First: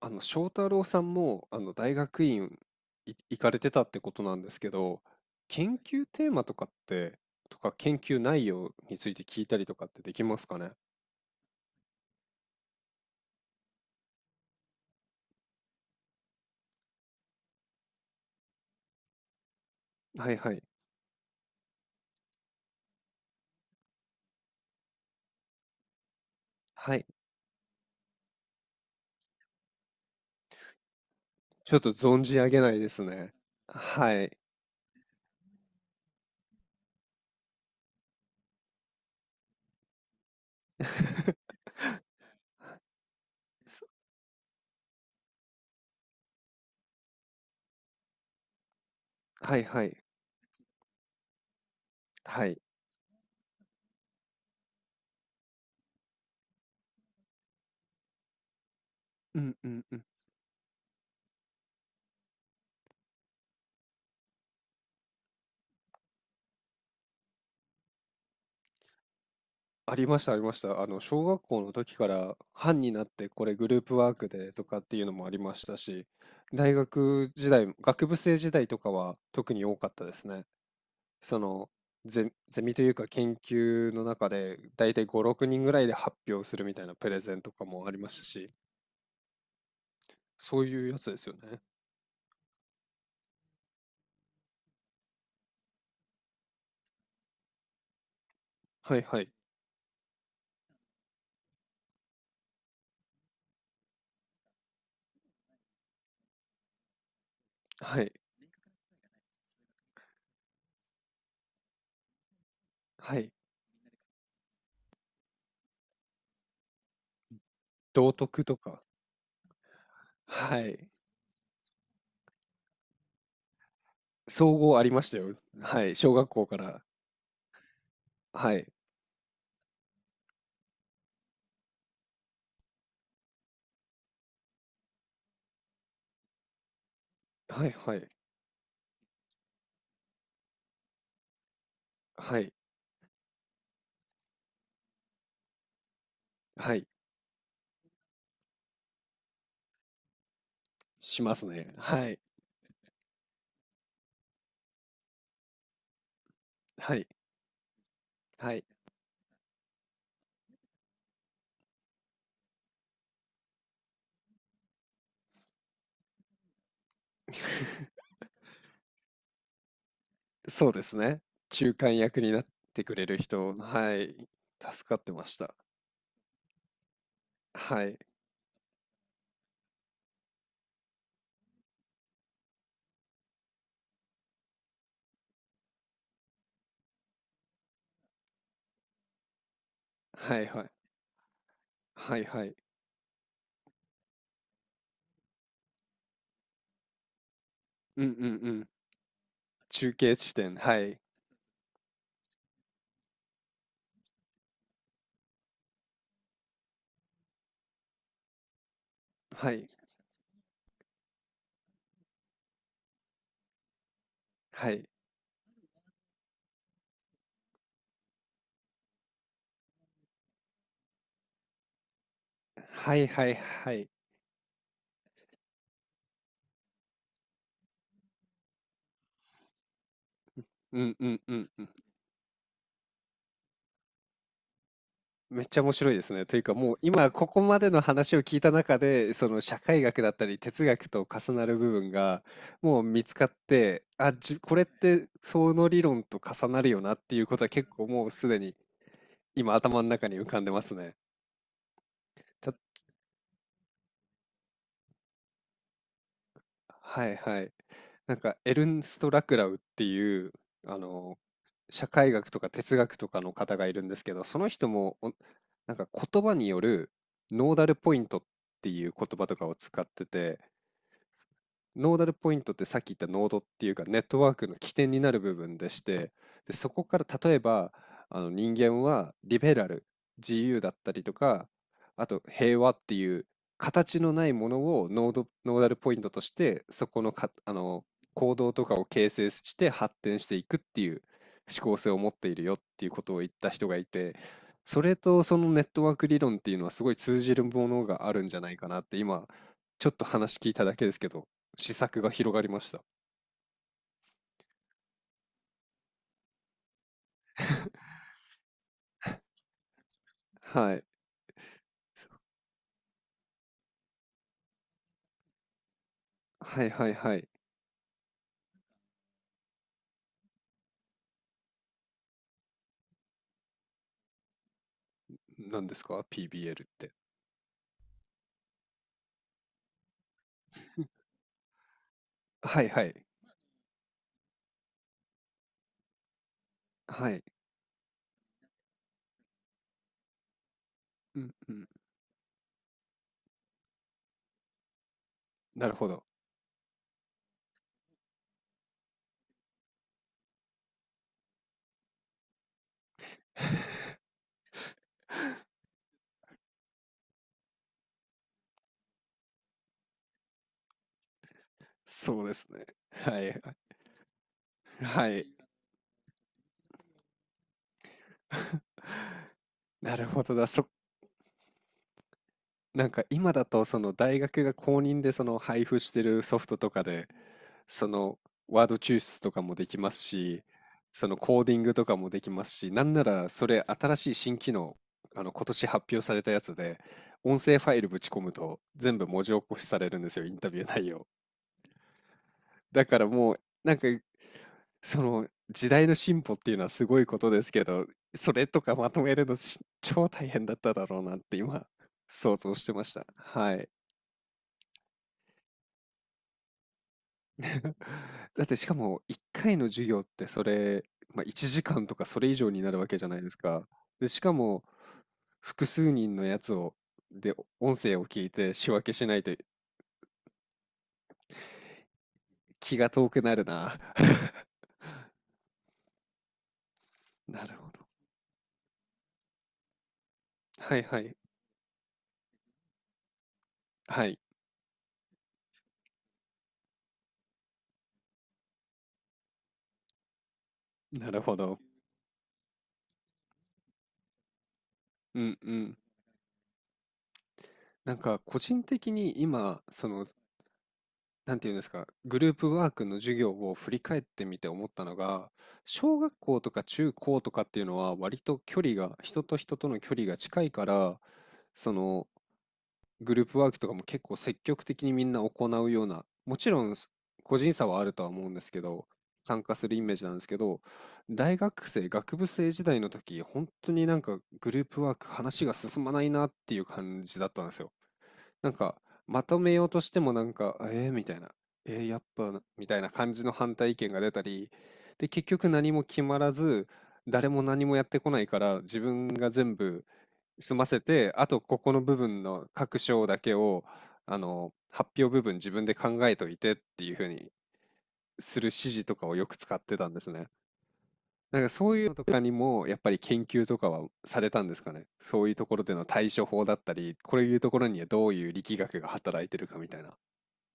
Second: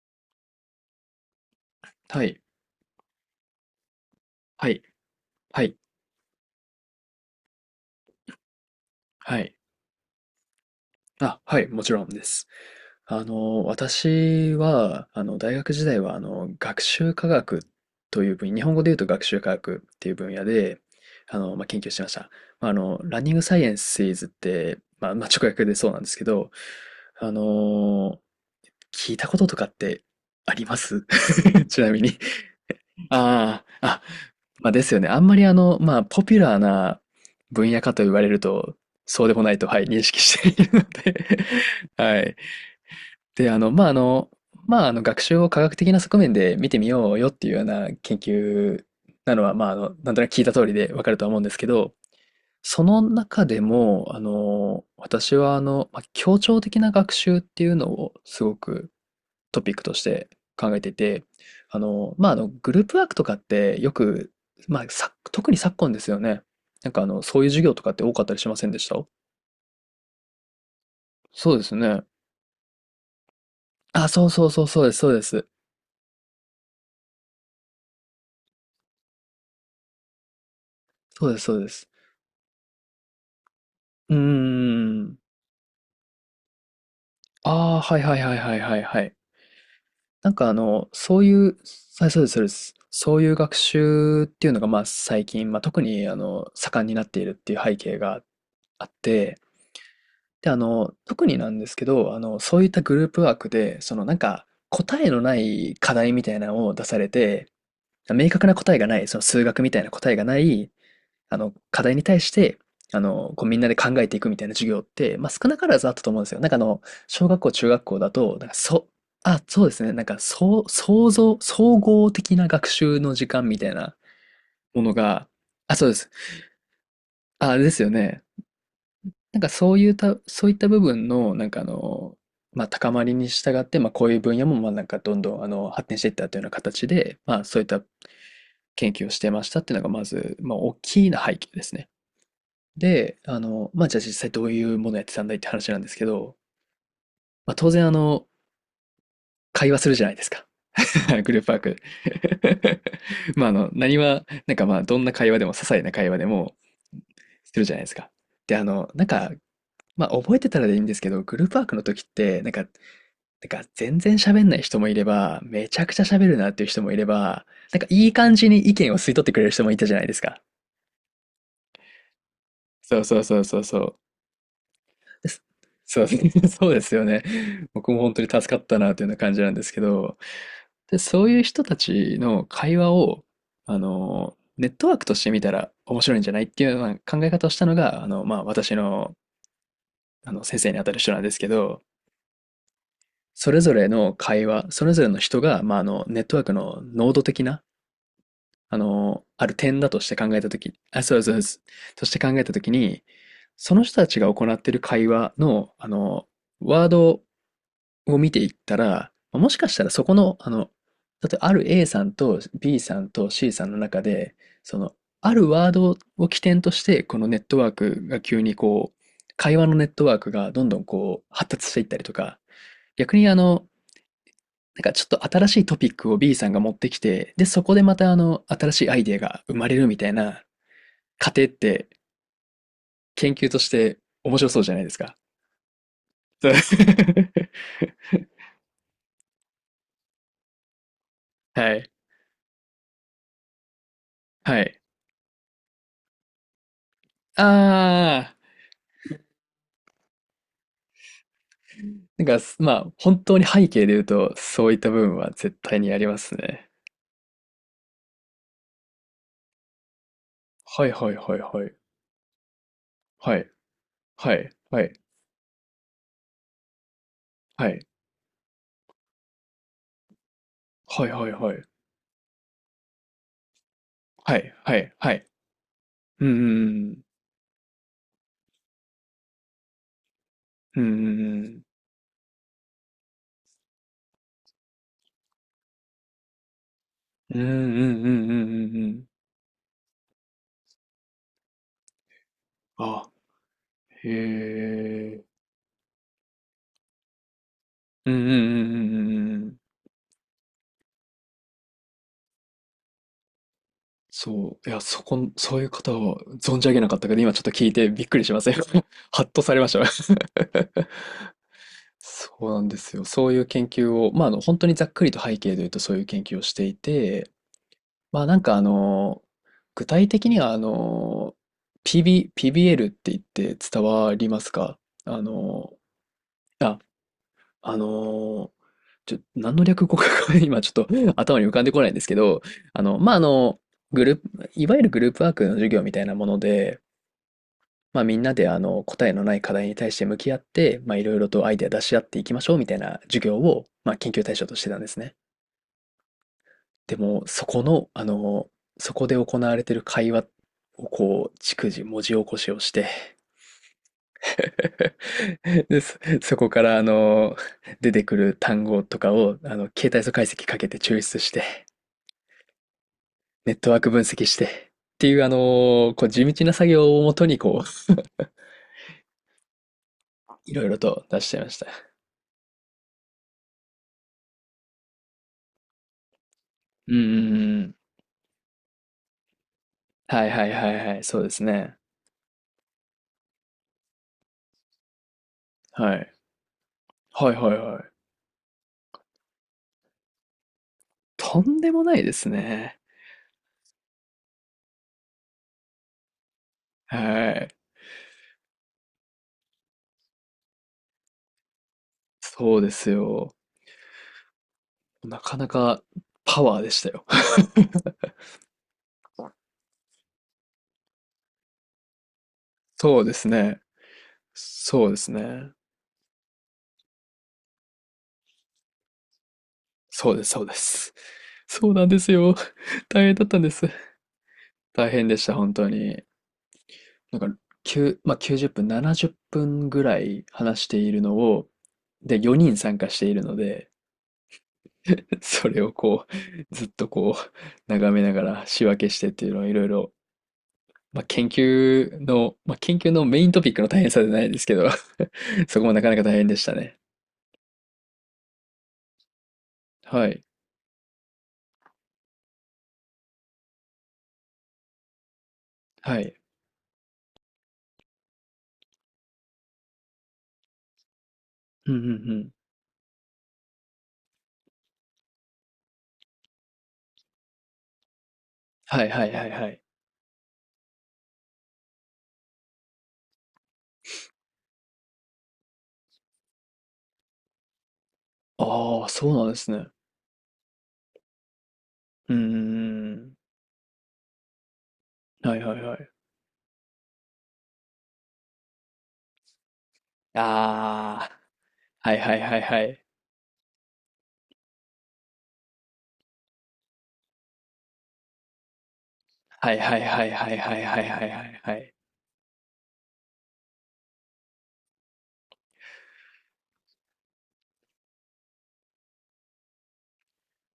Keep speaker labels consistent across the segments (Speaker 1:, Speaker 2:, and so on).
Speaker 1: 翔太郎さんも、大学
Speaker 2: はい。
Speaker 1: 院行かれてたってことなんです
Speaker 2: は
Speaker 1: け
Speaker 2: い。
Speaker 1: ど、
Speaker 2: はい。
Speaker 1: 研究テーマとかって、とか研究内容について
Speaker 2: は
Speaker 1: 聞いた
Speaker 2: い。
Speaker 1: りとかってできますかね？
Speaker 2: あ、はい、もちろんです。私は、大学時代は、学習科学という分野、日本語で言うと学習科学っていう
Speaker 1: は
Speaker 2: 分
Speaker 1: い
Speaker 2: 野
Speaker 1: はい。
Speaker 2: で、研究してました。ランニングサイエンスイズって、直訳でそうなんですけど、
Speaker 1: はい。
Speaker 2: あの、聞いたこととかってあります？
Speaker 1: ちょっ
Speaker 2: ち
Speaker 1: と
Speaker 2: なみに。
Speaker 1: 存じ上げないですね。
Speaker 2: ああ、あ、
Speaker 1: はい。
Speaker 2: まあですよね。あんまりポピュラーな分野かと言われると、そうでもないと、はい、認識しているので。 はい。で、あの、ま
Speaker 1: そ
Speaker 2: あ、あの、まあ、学習を科学的な側面で見てみようよっていうような研究なのは、
Speaker 1: はいはい。
Speaker 2: なんとなく聞いた通りでわかるとは思うんですけど、
Speaker 1: はい。
Speaker 2: その中でも、私は協調的な学習っていうのをすごく
Speaker 1: うん
Speaker 2: ト
Speaker 1: う
Speaker 2: ピック
Speaker 1: ん
Speaker 2: と
Speaker 1: う
Speaker 2: し
Speaker 1: ん。
Speaker 2: て考えていて、グループワークとかってよく、特に昨今ですよね。そういう授業とかって多かったりしませんでした？
Speaker 1: ありましたありました。小学
Speaker 2: そう
Speaker 1: 校
Speaker 2: で
Speaker 1: の
Speaker 2: す
Speaker 1: 時
Speaker 2: ね。
Speaker 1: から班になってこれグループ
Speaker 2: あ、
Speaker 1: ワー
Speaker 2: そ
Speaker 1: ク
Speaker 2: うそう
Speaker 1: でと
Speaker 2: そう
Speaker 1: かっ
Speaker 2: そうで
Speaker 1: て
Speaker 2: す、
Speaker 1: いう
Speaker 2: そ
Speaker 1: の
Speaker 2: うで
Speaker 1: もあり
Speaker 2: す。
Speaker 1: ましたし、大学時代、学部生時代とかは特に多かったですね。
Speaker 2: そうで
Speaker 1: そ
Speaker 2: す、そうで
Speaker 1: の
Speaker 2: す。
Speaker 1: ゼミというか研究の
Speaker 2: うー
Speaker 1: 中でだいたい
Speaker 2: ん。
Speaker 1: 5、6人ぐらいで発表するみたいなプレゼンとか
Speaker 2: ああ、
Speaker 1: もあり
Speaker 2: はい
Speaker 1: ま
Speaker 2: は
Speaker 1: し
Speaker 2: い
Speaker 1: た
Speaker 2: はい
Speaker 1: し、
Speaker 2: はいはいはい。
Speaker 1: そういうやつで
Speaker 2: そう
Speaker 1: す
Speaker 2: い
Speaker 1: よ
Speaker 2: う、
Speaker 1: ね。
Speaker 2: はい、そうです、そうです。そういう学習っていうのが、最近、特に、盛んになっているっていう背景があっ
Speaker 1: はいはい。
Speaker 2: て、で、あの、特になんですけど、そういったグループワークで、答えのない課題みたいなのを出されて、
Speaker 1: はい。
Speaker 2: 明確な答えがない、その数学みたいな答えがない、課題に対して、
Speaker 1: はい。
Speaker 2: こうみんなで考えていくみたいな授業って、少なからずあったと思うんですよ。小学校、中学校だ
Speaker 1: 道
Speaker 2: と、
Speaker 1: 徳
Speaker 2: なんか
Speaker 1: とか。
Speaker 2: そ、あ、そうですね。
Speaker 1: はい。
Speaker 2: 総合的な学習の時間みたいな
Speaker 1: 総合あ
Speaker 2: も
Speaker 1: り
Speaker 2: の
Speaker 1: ました
Speaker 2: が、
Speaker 1: よ。
Speaker 2: あ、
Speaker 1: は
Speaker 2: そう
Speaker 1: い。
Speaker 2: です。
Speaker 1: 小学校から。
Speaker 2: あ、あれですよね。
Speaker 1: はい。
Speaker 2: なんかそういうた、そういった部分の、高まりに従って、こういう分野も、どんどん、発展していったというような形で、そうい
Speaker 1: は
Speaker 2: っ
Speaker 1: い
Speaker 2: た
Speaker 1: はい。
Speaker 2: 研究をしてましたっていうのが、まず、大きな背景ですね。
Speaker 1: はい。
Speaker 2: で、あの、まあ、じゃあ実際どういうものやってたんだいって話なんですけど、
Speaker 1: はい。
Speaker 2: 当然、会話するじゃないですか。
Speaker 1: し
Speaker 2: グ
Speaker 1: ま
Speaker 2: ルー
Speaker 1: す
Speaker 2: プワー
Speaker 1: ね。
Speaker 2: ク。
Speaker 1: はい。
Speaker 2: まあ、あの、何は、なんかまあ、どんな会話でも、些細な会話でも、
Speaker 1: はい。
Speaker 2: するじゃないですか。
Speaker 1: は
Speaker 2: で、あ
Speaker 1: い。
Speaker 2: の、なんか、まあ、覚えてたらでいいんですけど、グループワークの時って、てか全然喋んない人もいれば、めちゃくちゃ喋るなっていう人もいれば、なんかいい感じに意見を吸い取ってくれる人もいたじゃないですか。
Speaker 1: そうですね。中間役になってく
Speaker 2: そう
Speaker 1: れる
Speaker 2: そうそう
Speaker 1: 人。
Speaker 2: そうそ
Speaker 1: は
Speaker 2: う。
Speaker 1: い。助かってま
Speaker 2: で
Speaker 1: し
Speaker 2: す。
Speaker 1: た。
Speaker 2: そう、そうですよね。
Speaker 1: は
Speaker 2: 僕
Speaker 1: い。
Speaker 2: も本当に助かったなというような感じなんですけど、で、そういう人たちの会話を、ネットワークとして見たら面白いんじゃないっていうような考え方をしたのが、私の、
Speaker 1: はい
Speaker 2: 先
Speaker 1: はい。
Speaker 2: 生にあたる人なんですけど、
Speaker 1: はいはい。
Speaker 2: それぞれの会話、それぞれの人が、ネットワークの濃度的な
Speaker 1: うんうんうん。
Speaker 2: ある点だ
Speaker 1: 中
Speaker 2: とし
Speaker 1: 継
Speaker 2: て
Speaker 1: 地
Speaker 2: 考えた
Speaker 1: 点、
Speaker 2: とき、
Speaker 1: はい。
Speaker 2: あ、そうそうそう、として考えたときに、その人たちが行っている会話の、ワードを見ていったら、も
Speaker 1: は
Speaker 2: しか
Speaker 1: い。
Speaker 2: したらそこの、だってある A さんと B さんと C さんの中で、
Speaker 1: は
Speaker 2: そ
Speaker 1: い。
Speaker 2: の、あるワードを起点として、このネットワークが急にこう、会話のネットワークがどんどんこう、発達していったりとか、
Speaker 1: はい
Speaker 2: 逆
Speaker 1: は
Speaker 2: に
Speaker 1: いはい。
Speaker 2: ちょっと新しいトピックを B さんが持ってきて、で、そこでまた新しいアイデアが生まれるみたいな
Speaker 1: うんうん
Speaker 2: 過
Speaker 1: う
Speaker 2: 程っ
Speaker 1: んうん。
Speaker 2: て研究として面白そうじゃないですか。
Speaker 1: めっちゃ面白いですね。という
Speaker 2: そう。
Speaker 1: か、もう今ここまでの 話を聞いた中で、その社会学だったり哲学と重なる部
Speaker 2: は
Speaker 1: 分
Speaker 2: い。
Speaker 1: がもう見つかって、あ、こ
Speaker 2: は
Speaker 1: れっ
Speaker 2: い。
Speaker 1: てその理論と重なるよなっていうこ
Speaker 2: あ
Speaker 1: とは結構もうす
Speaker 2: ー、
Speaker 1: でに今頭の中に浮かんでますね。
Speaker 2: 本当に背景で言うと、そういった部分は絶対にありますね。
Speaker 1: はいはい。なんかエルンスト・ラクラウっていうあ
Speaker 2: はいはい
Speaker 1: の
Speaker 2: はいはい。
Speaker 1: 社会学とか哲学とかの
Speaker 2: はい、
Speaker 1: 方がいるんですけど、
Speaker 2: は
Speaker 1: その
Speaker 2: い、
Speaker 1: 人
Speaker 2: は
Speaker 1: も
Speaker 2: い、
Speaker 1: なんか言葉によるノーダ
Speaker 2: は
Speaker 1: ル
Speaker 2: い、
Speaker 1: ポイントっていう言葉とかを使ってて、
Speaker 2: はい、はい、はい、
Speaker 1: ノーダルポイントってさっき言ったノードっていうかネットワー
Speaker 2: は
Speaker 1: ク
Speaker 2: い、
Speaker 1: の起
Speaker 2: は
Speaker 1: 点
Speaker 2: い、
Speaker 1: にな
Speaker 2: は
Speaker 1: る
Speaker 2: い。
Speaker 1: 部分でして、
Speaker 2: うん
Speaker 1: で、そ
Speaker 2: う
Speaker 1: こか
Speaker 2: ん
Speaker 1: ら例えば人間はリベラル、自由だっ
Speaker 2: うん、
Speaker 1: たりと
Speaker 2: う
Speaker 1: か、
Speaker 2: ん
Speaker 1: あと平和っていう形のないものをノード、ノーダルポイントとしてそこのか、
Speaker 2: うんう
Speaker 1: あの
Speaker 2: ん、うんうんう
Speaker 1: 行
Speaker 2: んうんう
Speaker 1: 動と
Speaker 2: んう
Speaker 1: か
Speaker 2: んうんうんう
Speaker 1: を
Speaker 2: んうん。
Speaker 1: 形成して発展していくっていう思考性を持っているよっていうこ
Speaker 2: あ、
Speaker 1: とを言った人がい
Speaker 2: へ
Speaker 1: て、それと
Speaker 2: え。
Speaker 1: そのネットワーク理論っていうのはすごい通じるものが
Speaker 2: う
Speaker 1: あ
Speaker 2: んうん
Speaker 1: るんじゃない
Speaker 2: う
Speaker 1: か
Speaker 2: んう
Speaker 1: なって
Speaker 2: ん
Speaker 1: 今
Speaker 2: うんうん。
Speaker 1: ちょっと話聞いただけですけど試作が広がりました。
Speaker 2: そう。いや、そこん、そういう方を存じ上げなかったけど、今ちょっと聞いてびっくりしません？ ハッとされました。
Speaker 1: はい。
Speaker 2: そうなんですよ。そういう研究を、本当にざっくりと背景で言うとそういう研究をし
Speaker 1: は
Speaker 2: て
Speaker 1: い
Speaker 2: い
Speaker 1: はいはい。
Speaker 2: て、まあ、なんかあの、具体的にはp ビ PBL って言って伝わりますか？あ
Speaker 1: 何
Speaker 2: の、
Speaker 1: ですか ?PBL っ
Speaker 2: あ、
Speaker 1: て。
Speaker 2: あの、何の略語か 今ちょっと頭に浮かんでこないんですけど、
Speaker 1: はい
Speaker 2: あ
Speaker 1: はい。
Speaker 2: の、まあ、あの、グループ、いわゆるグループワークの授業みたいなもので、
Speaker 1: はい。
Speaker 2: みんなで答えのない課題に対して向き合って、いろい
Speaker 1: う
Speaker 2: ろ
Speaker 1: ん
Speaker 2: と
Speaker 1: う
Speaker 2: アイデ
Speaker 1: ん。
Speaker 2: ア出し合っていきましょうみたいな授業を、研究対象としてたんですね。
Speaker 1: なるほど。
Speaker 2: でも、そこの、そこで行われている会話をこう、逐次文字起こしをして、で、そこから、出てくる単語とかを、形態素解析かけて抽出して、
Speaker 1: そうですね。はい。
Speaker 2: ネットワーク分析して、っ て
Speaker 1: は
Speaker 2: いう、
Speaker 1: い。
Speaker 2: こう、地道な作業をもとに、こう、
Speaker 1: なるほどだ。
Speaker 2: いろいろと出しちゃいました。
Speaker 1: なんか今だとその大学が公認でその配布してるソフトとか
Speaker 2: うん
Speaker 1: で、
Speaker 2: うんうん。
Speaker 1: そのワード抽出とかもできます
Speaker 2: はい
Speaker 1: し、
Speaker 2: はいはいはい、
Speaker 1: その
Speaker 2: そうで
Speaker 1: コ
Speaker 2: す
Speaker 1: ーディング
Speaker 2: ね。
Speaker 1: とかもできますし、なんならそれ新しい新機能、今年発
Speaker 2: は
Speaker 1: 表
Speaker 2: い。
Speaker 1: されたやつで、
Speaker 2: はい
Speaker 1: 音
Speaker 2: はい
Speaker 1: 声ファ
Speaker 2: は
Speaker 1: イル
Speaker 2: い。
Speaker 1: ぶち込むと全部文字起こしされるんですよ、インタビュー内容。
Speaker 2: とんでもないですね。
Speaker 1: だからもう、なんかその時代の進歩っていうのはすごいこと
Speaker 2: は
Speaker 1: です
Speaker 2: い。
Speaker 1: けど、それとかまとめるの超大変だっただろうなって今想像
Speaker 2: そう
Speaker 1: し
Speaker 2: で
Speaker 1: てま
Speaker 2: す
Speaker 1: した。
Speaker 2: よ。
Speaker 1: はい。
Speaker 2: なかなかパワーでしたよ。
Speaker 1: だってしかも1回の授業ってそれ、まあ、1時間とかそれ以上にな るわけ
Speaker 2: そ
Speaker 1: じ
Speaker 2: う
Speaker 1: ゃ
Speaker 2: で
Speaker 1: ない
Speaker 2: す
Speaker 1: です
Speaker 2: ね。
Speaker 1: か。で、しかも
Speaker 2: そうですね。
Speaker 1: 複数人のやつをで、音声を聞いて仕分けしないと
Speaker 2: そうです、そうです。そうなんですよ。
Speaker 1: 気が
Speaker 2: 大
Speaker 1: 遠
Speaker 2: 変
Speaker 1: く
Speaker 2: だっ
Speaker 1: な
Speaker 2: たん
Speaker 1: る
Speaker 2: です。
Speaker 1: な。
Speaker 2: 大変でした、本当に。なん
Speaker 1: なるほ
Speaker 2: か、
Speaker 1: ど。
Speaker 2: 9、まあ、90分、70分ぐらい話し
Speaker 1: は
Speaker 2: て
Speaker 1: い
Speaker 2: い
Speaker 1: は
Speaker 2: る
Speaker 1: い。
Speaker 2: のを、で、4人参加しているので、
Speaker 1: はい、
Speaker 2: それをこう、ずっとこう、眺めながら仕分けしてっていうのをいろいろ、
Speaker 1: なるほど。
Speaker 2: 研究のメイントピックの大変さじゃないですけど
Speaker 1: うん う
Speaker 2: そこも
Speaker 1: ん。
Speaker 2: なかなか大変でしたね。
Speaker 1: なんか個人的に今、その
Speaker 2: はい。
Speaker 1: なんていうんですか、グループワークの授業を振り返ってみて思ったのが、小
Speaker 2: は
Speaker 1: 学
Speaker 2: い。
Speaker 1: 校とか中高とかっていうのは割と距離が、人と人との距離が近いから、そ
Speaker 2: うんうんう
Speaker 1: の
Speaker 2: ん。
Speaker 1: グループワークとかも結構積極的にみんな行うような、もちろんす個人差はあるとは思うんですけ
Speaker 2: は
Speaker 1: ど、
Speaker 2: いはいはい
Speaker 1: 参
Speaker 2: は
Speaker 1: 加
Speaker 2: い。
Speaker 1: するイメージなんですけど、大学生、学部生時代の時、本当になんかグループワーク話が進まないなっていう感じだったんですよ。なんか、
Speaker 2: ああ、そう
Speaker 1: ま
Speaker 2: なんで
Speaker 1: と
Speaker 2: す
Speaker 1: め
Speaker 2: ね。
Speaker 1: よう
Speaker 2: う
Speaker 1: としてもなんか、えー、みたいな、えー、やっ
Speaker 2: ー
Speaker 1: ぱな、みたいな感
Speaker 2: ん。
Speaker 1: じの反対意見が出たり、で、結
Speaker 2: はい
Speaker 1: 局
Speaker 2: はい
Speaker 1: 何
Speaker 2: は
Speaker 1: も
Speaker 2: い。
Speaker 1: 決まらず、誰も何もやってこないから、自分が全部済ませ
Speaker 2: あ
Speaker 1: て、
Speaker 2: あ。
Speaker 1: あとここの
Speaker 2: は
Speaker 1: 部
Speaker 2: いはい
Speaker 1: 分
Speaker 2: はい
Speaker 1: の
Speaker 2: は
Speaker 1: 各
Speaker 2: い。
Speaker 1: 章だけを、発表部分自分で考えといてっていう風にする指示とかをよく使
Speaker 2: はい
Speaker 1: って
Speaker 2: はい
Speaker 1: たんで
Speaker 2: は
Speaker 1: す
Speaker 2: い
Speaker 1: ね。
Speaker 2: はいはいはいはいは
Speaker 1: な
Speaker 2: い
Speaker 1: んか
Speaker 2: は
Speaker 1: そ
Speaker 2: い。
Speaker 1: ういうのとかにもやっぱり研究とかはされたんですかね。そういうところでの対処法だったり、こういうところにはどういう力学が働いてるかみたいな。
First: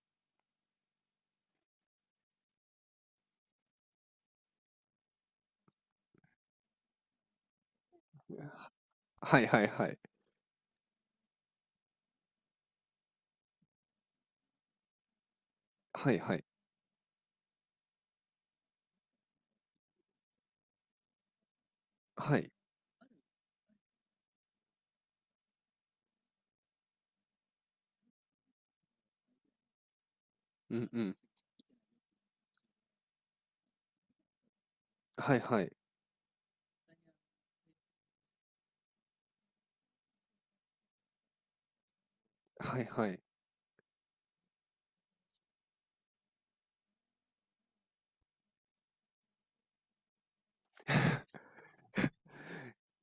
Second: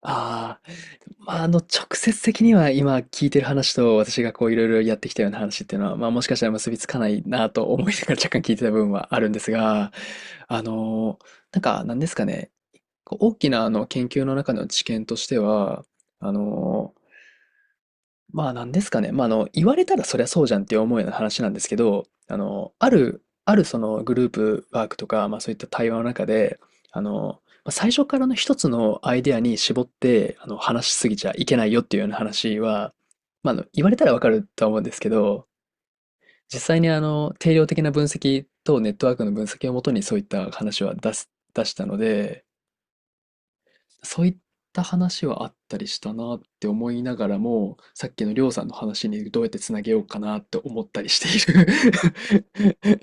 Speaker 2: ああ、直接的には今聞いてる話と私がこういろいろやってきたような話っていうのは、まあもしかしたら結びつかないなと思いながら若干聞いてた部分はあるん
Speaker 1: は
Speaker 2: で
Speaker 1: い
Speaker 2: す
Speaker 1: はいは
Speaker 2: が、
Speaker 1: い。
Speaker 2: あの、なんですかね、こう大きなあの研究の中の知見としては、
Speaker 1: はい
Speaker 2: あ
Speaker 1: はい。
Speaker 2: の、なんですかね。言われたらそりゃそうじゃんって思うような話なんですけど、あ
Speaker 1: はい。
Speaker 2: の、ある、あるそのグループワークとか、まあそういった対話の中で、まあ最初からの一つのアイデアに絞って、
Speaker 1: う
Speaker 2: 話
Speaker 1: ん
Speaker 2: し
Speaker 1: う
Speaker 2: す
Speaker 1: ん。
Speaker 2: ぎちゃいけないよっていうような話は、言われたらわかるとは思うんですけ
Speaker 1: はい
Speaker 2: ど、
Speaker 1: はい。
Speaker 2: 実際に定量的な分析とネットワークの分析をもとにそういった話は出したので、
Speaker 1: はいはい。
Speaker 2: そういった話はあったりしたなって思いながらも、さっきのりょうさんの話にどうやってつなげようかなって思ったりして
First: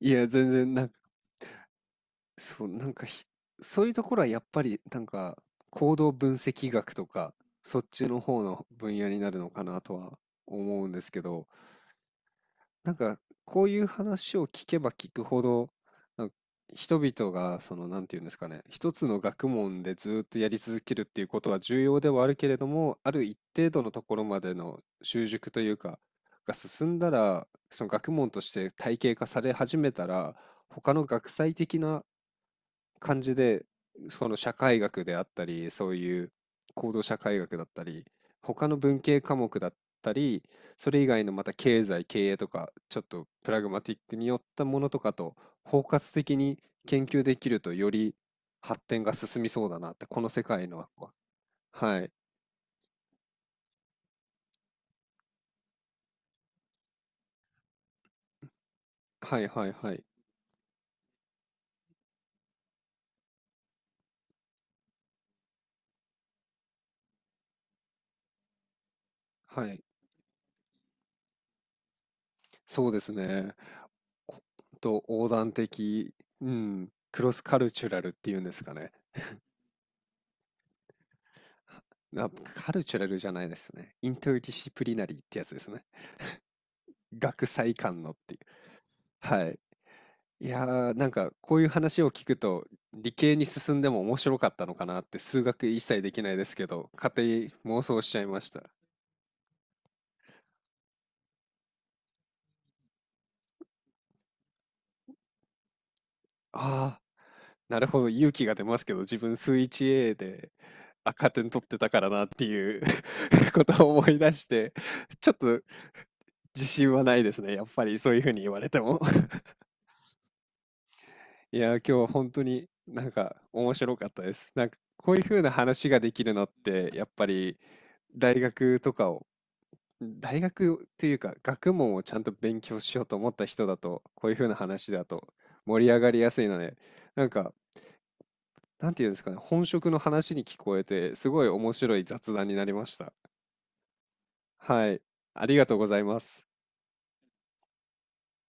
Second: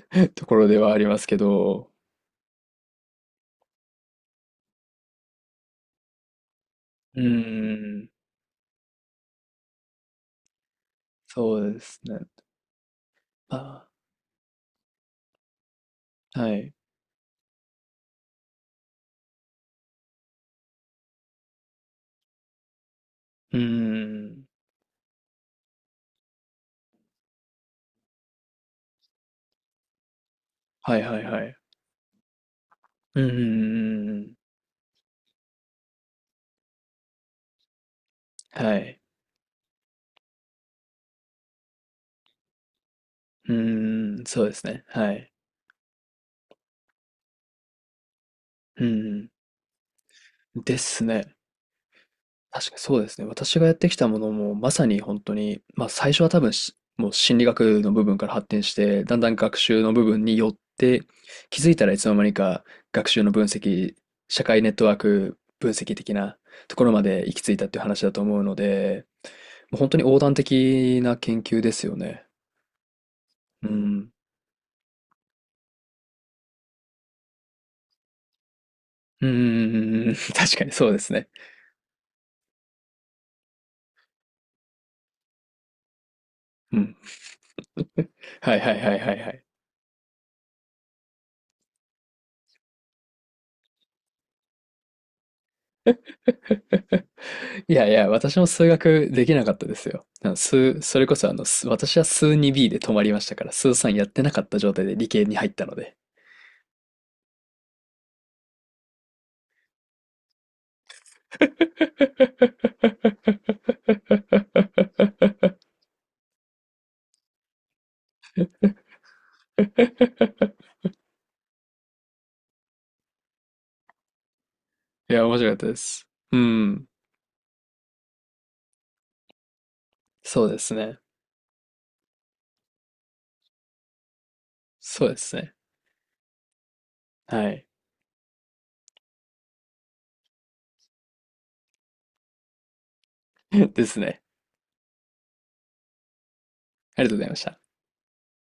Speaker 1: いや、
Speaker 2: る と
Speaker 1: 全
Speaker 2: ころ
Speaker 1: 然
Speaker 2: で
Speaker 1: なん
Speaker 2: は
Speaker 1: か、
Speaker 2: ありますけど、
Speaker 1: そう、なんかひそういうところはやっぱり、なんか、行動分析学と
Speaker 2: うー
Speaker 1: か、そっち
Speaker 2: ん、
Speaker 1: の方の分野になるのかなとは思うんですけど。
Speaker 2: そうですね。
Speaker 1: なんか、こういう
Speaker 2: あ、
Speaker 1: 話を聞けば聞くほど、なんか
Speaker 2: はい。
Speaker 1: 人々が、その、なんていうんですかね、一つの学問でずっとやり続けるっていうことは重要ではあるけれども、ある一
Speaker 2: うー
Speaker 1: 定度のところま
Speaker 2: ん、
Speaker 1: での習熟というか、が進んだら、その学問として体系化され始めたら、他
Speaker 2: はい
Speaker 1: の
Speaker 2: はい
Speaker 1: 学
Speaker 2: は
Speaker 1: 際
Speaker 2: い。
Speaker 1: 的な感
Speaker 2: うんうん
Speaker 1: じ
Speaker 2: う
Speaker 1: で、
Speaker 2: んう
Speaker 1: その
Speaker 2: ん。
Speaker 1: 社会学であったり、そういう行動社会学だったり、他の
Speaker 2: は
Speaker 1: 文
Speaker 2: い。
Speaker 1: 系科目だったり、それ以外のまた経済、経営とか、ちょっとプ
Speaker 2: う
Speaker 1: ラグマティック
Speaker 2: ーん、
Speaker 1: によっ
Speaker 2: そうで
Speaker 1: た
Speaker 2: す
Speaker 1: も
Speaker 2: ね。
Speaker 1: のとか
Speaker 2: はい。
Speaker 1: と包括的に研究できると、より発
Speaker 2: う
Speaker 1: 展が進みそうだなって、この世
Speaker 2: うん。
Speaker 1: 界の
Speaker 2: で
Speaker 1: は、
Speaker 2: すね。
Speaker 1: はい、
Speaker 2: 確かにそうですね。私がやってきたものも、まさに本当に、ま、最初は多分、しもう心理学の部分から発展して、だんだん
Speaker 1: はい
Speaker 2: 学
Speaker 1: はい
Speaker 2: 習
Speaker 1: は
Speaker 2: の
Speaker 1: い、
Speaker 2: 部分に寄って、気づいたらいつの間にか学習の分析、社会ネットワーク分析的なところまで行き着いたっていう話だと思うので、
Speaker 1: は
Speaker 2: もう
Speaker 1: い、
Speaker 2: 本当に横断的な研究ですよね。
Speaker 1: そうですね。
Speaker 2: うん。
Speaker 1: こほんと横断的、うん、クロスカルチュラルっていうんですかね。
Speaker 2: うんうんうんうんうん。 確かにそうですね。
Speaker 1: あ、カルチュラルじゃないですね。インターディシプリナリーってやつですね。
Speaker 2: うん。
Speaker 1: 学際間のっていう。
Speaker 2: はいはいはいはいはい。
Speaker 1: はい。いやー、なんかこういう話を聞くと、理系に進んでも面白かったのかなって、数学一切できないですけど、勝手に
Speaker 2: い
Speaker 1: 妄
Speaker 2: やい
Speaker 1: 想
Speaker 2: や、
Speaker 1: しちゃい
Speaker 2: 私
Speaker 1: ま
Speaker 2: も
Speaker 1: した。
Speaker 2: 数学できなかったですよ。あの数、それこそあの、数私は数 2B で止まりましたから、数3やってなかった状態で理系に入ったので。
Speaker 1: ああ、なるほど、勇気が出ますけど、自分数 1A で赤点取ってたからなっていう ことを思い出して、ちょっと自信はないですね。やっぱりそういうふうに言われても。いやー、今日本当になんか面白かったです。なんかこ
Speaker 2: い
Speaker 1: ういう
Speaker 2: や、面
Speaker 1: 風な
Speaker 2: 白かったで
Speaker 1: 話が
Speaker 2: す。
Speaker 1: できる
Speaker 2: う
Speaker 1: のっ
Speaker 2: ん。
Speaker 1: て、やっぱり大学とかを、大
Speaker 2: そうです
Speaker 1: 学
Speaker 2: ね。
Speaker 1: というか学問をちゃんと勉強しようと思った人だと、こういう風な話
Speaker 2: そ
Speaker 1: だ
Speaker 2: うで
Speaker 1: と
Speaker 2: すね。
Speaker 1: 盛り上がりやすいので、なん
Speaker 2: は
Speaker 1: か、
Speaker 2: い。
Speaker 1: なんていうんですかね、本職の話に聞こえて、すごい面白い雑談になりました。
Speaker 2: ですね。
Speaker 1: はい、ありがとうございます。
Speaker 2: ありがとうございました。